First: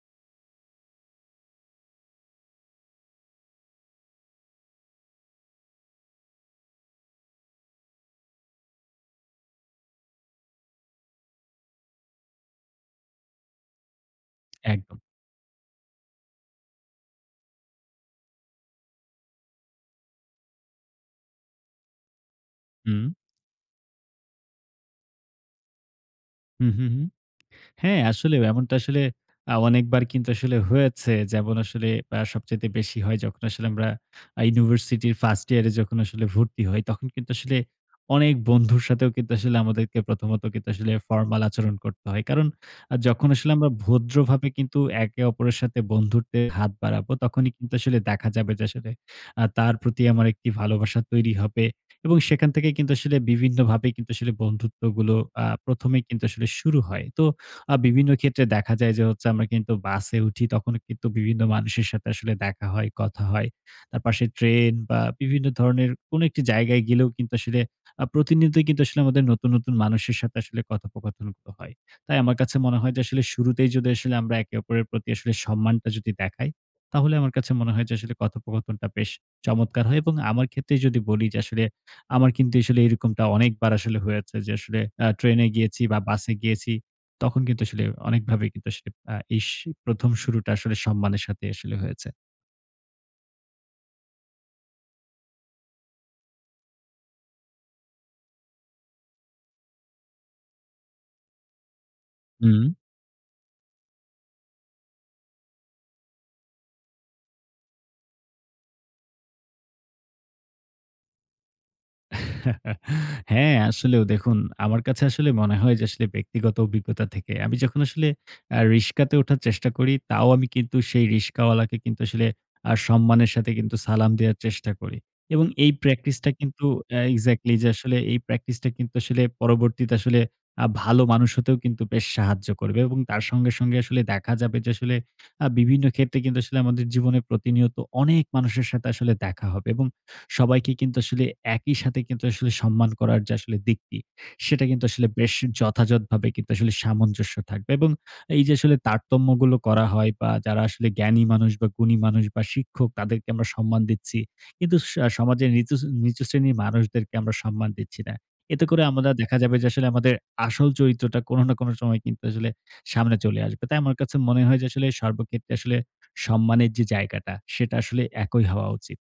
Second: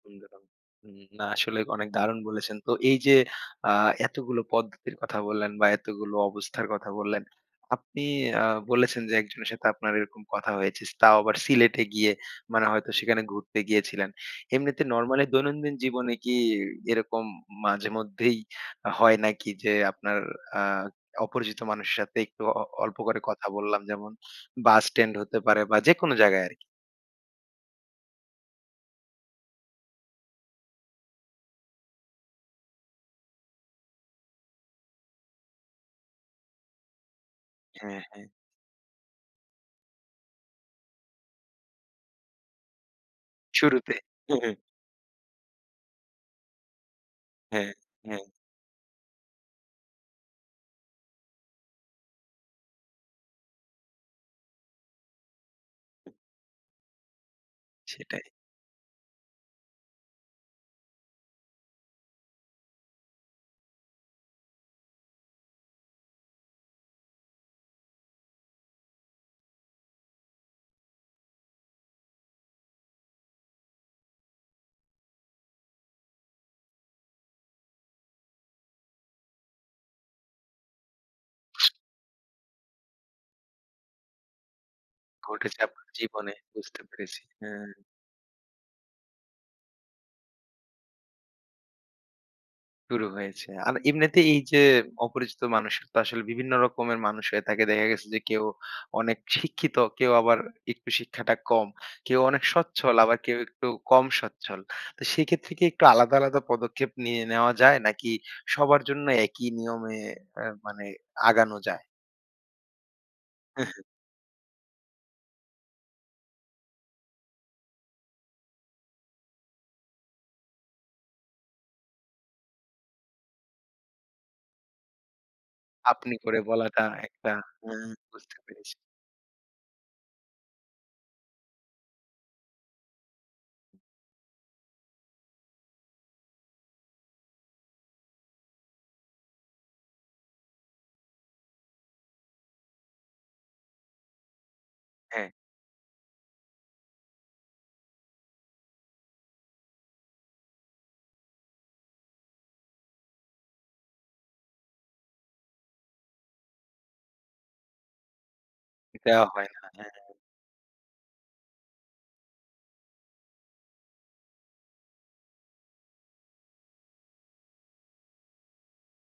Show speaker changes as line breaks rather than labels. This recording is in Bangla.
[unintelligible] উম না। আসলে অনেক দারুণ বলেছেন। তো এই যে, আ এতগুলো পদ্ধতির কথা বললেন বা এতগুলো অবস্থার কথা বললেন, আপনি আ বলেছেন যে, একজনের সাথে আপনার এরকম কথা হয়েছে। তাও আবার সিলেটে গিয়ে মানে হয়তো সেখানে ঘুরতে গিয়েছিলেন। এমনিতে
একদম।
নরমালি দৈনন্দিন জীবনে কি, এরকম মাঝে মধ্যেই হয় নাকি যে, আপনার আ অপরিচিত মানুষের সাথে একটু অ অল্প
হুম।
করে কথা বললাম যেমন বাস স্ট্যান্ড হতে পারে বা যেকোনো জায়গায় আরকি?
হু, হু, হুম। হ্যাঁ, আসলে এমনটা আসলে আ অনেকবার কিন্তু আসলে হয়েছে। যেমন আসলে আ সবচাইতে বেশি হয় যখন আসলে আমরা আ ইউনিভার্সিটি ফার্স্ট ইয়ার এ যখন আসলে ভর্তি হই তখন কিন্তু আসলে
হ্যাঁ, হ্যাঁ।
অনেক বন্ধুর সাথেও কিন্তু আসলে আমাদেরকে প্রথমত আসলে ফর্মাল আচরণ করতে হয়। কারণ আ যখন আসলে আমরা
শুরুতে। হু,
ভদ্রভাবে
হুম।
কিন্তু একে অপরের সাথে বন্ধুত্বের হাত বাড়াবো তখনই
হ্যাঁ,
কিন্তু আসলে
হ্যাঁ।
দেখা যাবে যে, আসলে আ তার প্রতি আমার একটি ভালবাসা তৈরি হবে। এবং সেখান থেকে কিন্তু আসলে বিভিন্নভাবে কিন্তু আসলে বন্ধুত্বগুলো আ ১ম এই কিন্তু আসলে শুরু হয়। তো আ বিভিন্ন
সেটাই।
ক্ষেত্রে দেখা যায় যে, হচ্ছে আমরা কিন্তু বাসে উঠি তখনও কিন্তু বিভিন্ন মানুষের সাথে আসলে দেখা হয়, কথা হয়। তার পাশে ট্রেন বা বিভিন্ন ধরনের কোন একটি জায়গায় গেলেও কিন্তু আসলে আ প্রতিনিয়ত কিন্তু আসলে আমাদের নতুন, নতুন, মানুষের সাথে আসলে কথোপকথনগুলো হয়। তাই আমার কাছে মনে হয় যে, আসলে শুরুতেই যদি আসলে আমরা একে অপরের প্রতি সম্মানটা যদি দেখাই, তাহলে আমার কাছে মনে হয় যে, আসলে কথোপকথনটা বেশ চমৎকার হয় এবং আমার ক্ষেত্রেই যদি বলি যে, আসলে। আমার কিন্তু আসলে এরকমটা অনেকবার আসলে হয়েছে যে, আসলে আ ট্রেনে
ঘটেছে
গিয়েছি
আপনার
বা বাসে
জীবনে,
গিয়েছি
বুঝতে পেরেছি।
তখন কিন্তু
হ্যাঁ।
আসলে অনেকভাবে আসলে আ এস ১ম শুরুটা আসলে সম্মানের সাথে আসলে হয়েছে।
শুরু হয়েছে। আর এমনিতে এই যে, অপরিচিত মানুষের আসলে বিভিন্ন রকমের মানুষ হয়ে থাকে। দেখা গেছে যে, কেউ অনেক শিক্ষিত, কেউ আবার একটু শিক্ষাটা কম। কেউ অনেক
হুম।
স্বচ্ছল, আবার কেউ একটু কম সচ্ছল। তো সেক্ষেত্রে কি একটু আলাদা, আলাদা, পদক্ষেপ নিয়ে নেওয়া যায়? নাকি সবার জন্য একই নিয়মে মানে আগানো যায়?
হ্যাঁ,
এহ, হ্যাঁ।
আসলেও দেখুন আমার কাছে আসলে মনে হয় যে, আসলে ব্যক্তিগত অভিজ্ঞতা থেকে। আমি যখন আসলে আ রিকশাতে ওঠার চেষ্টা করি, তাও আমি কিন্তু সেই রিকশাওয়ালা কে কিন্তু আসলে আ সম্মানের সাথে সালাম দেওয়ার চেষ্টা করি এবং এই
আপনি
প্র্যাকটিস টা
করে
কিন্তু
বলাটা
এ্যা
একটা
এক্সাক্টলি যে,
হ্যাঁ,
আসলে এই
বুঝতে
প্র্যাকটিস টা
পেরেছি।
কিন্তু আসলে পরবর্তীতে আসলে আ ভালো মানুষ হতেও কিন্তু বেশ সাহায্য করবে এবং তার সঙ্গে, সঙ্গে, আসলে দেখা যাবে যে, আসলে আ বিভিন্ন ক্ষেত্রে কিন্তু আসলে আমাদের জীবনে প্রতিনিয়ত অনেক মানুষের সাথে আসলে দেখা হবে এবং সবাইকে কিন্তু আসলে একই সাথে কিন্তু আসলে সম্মান করার দিকটি সেটা কিন্তু আসলে
হ্যাঁ।
যথাযথভাবে সামঞ্জস্য থাকবে। এবং এই যে, আসলে তারতম্যগুলো করা হয় বা যারা আসলে জ্ঞানী মানুষ বা গুণী মানুষ বা শিক্ষক তাদেরকে আমরা সম্মান দিচ্ছি। কিন্তু স সমাজের নিতুচ নিচু শ্রেণীর মানুষদেরকে আমরা সম্মান দিচ্ছি না। এতে করে আমাদের
এটা
দেখা
হয়
যাবে
না,
যে, আমাদের
হ্যাঁ।
আসল চরিত্রটা কোন না কোন সময় আসলে সামনে চলে আসবে। তাই আমার কাছে মনে হয় যে, আসলে সর্বক্ষেত্রে আসলে সম্মানের যে, জায়গাটা সেটা আসলে একই হওয়া উচিত।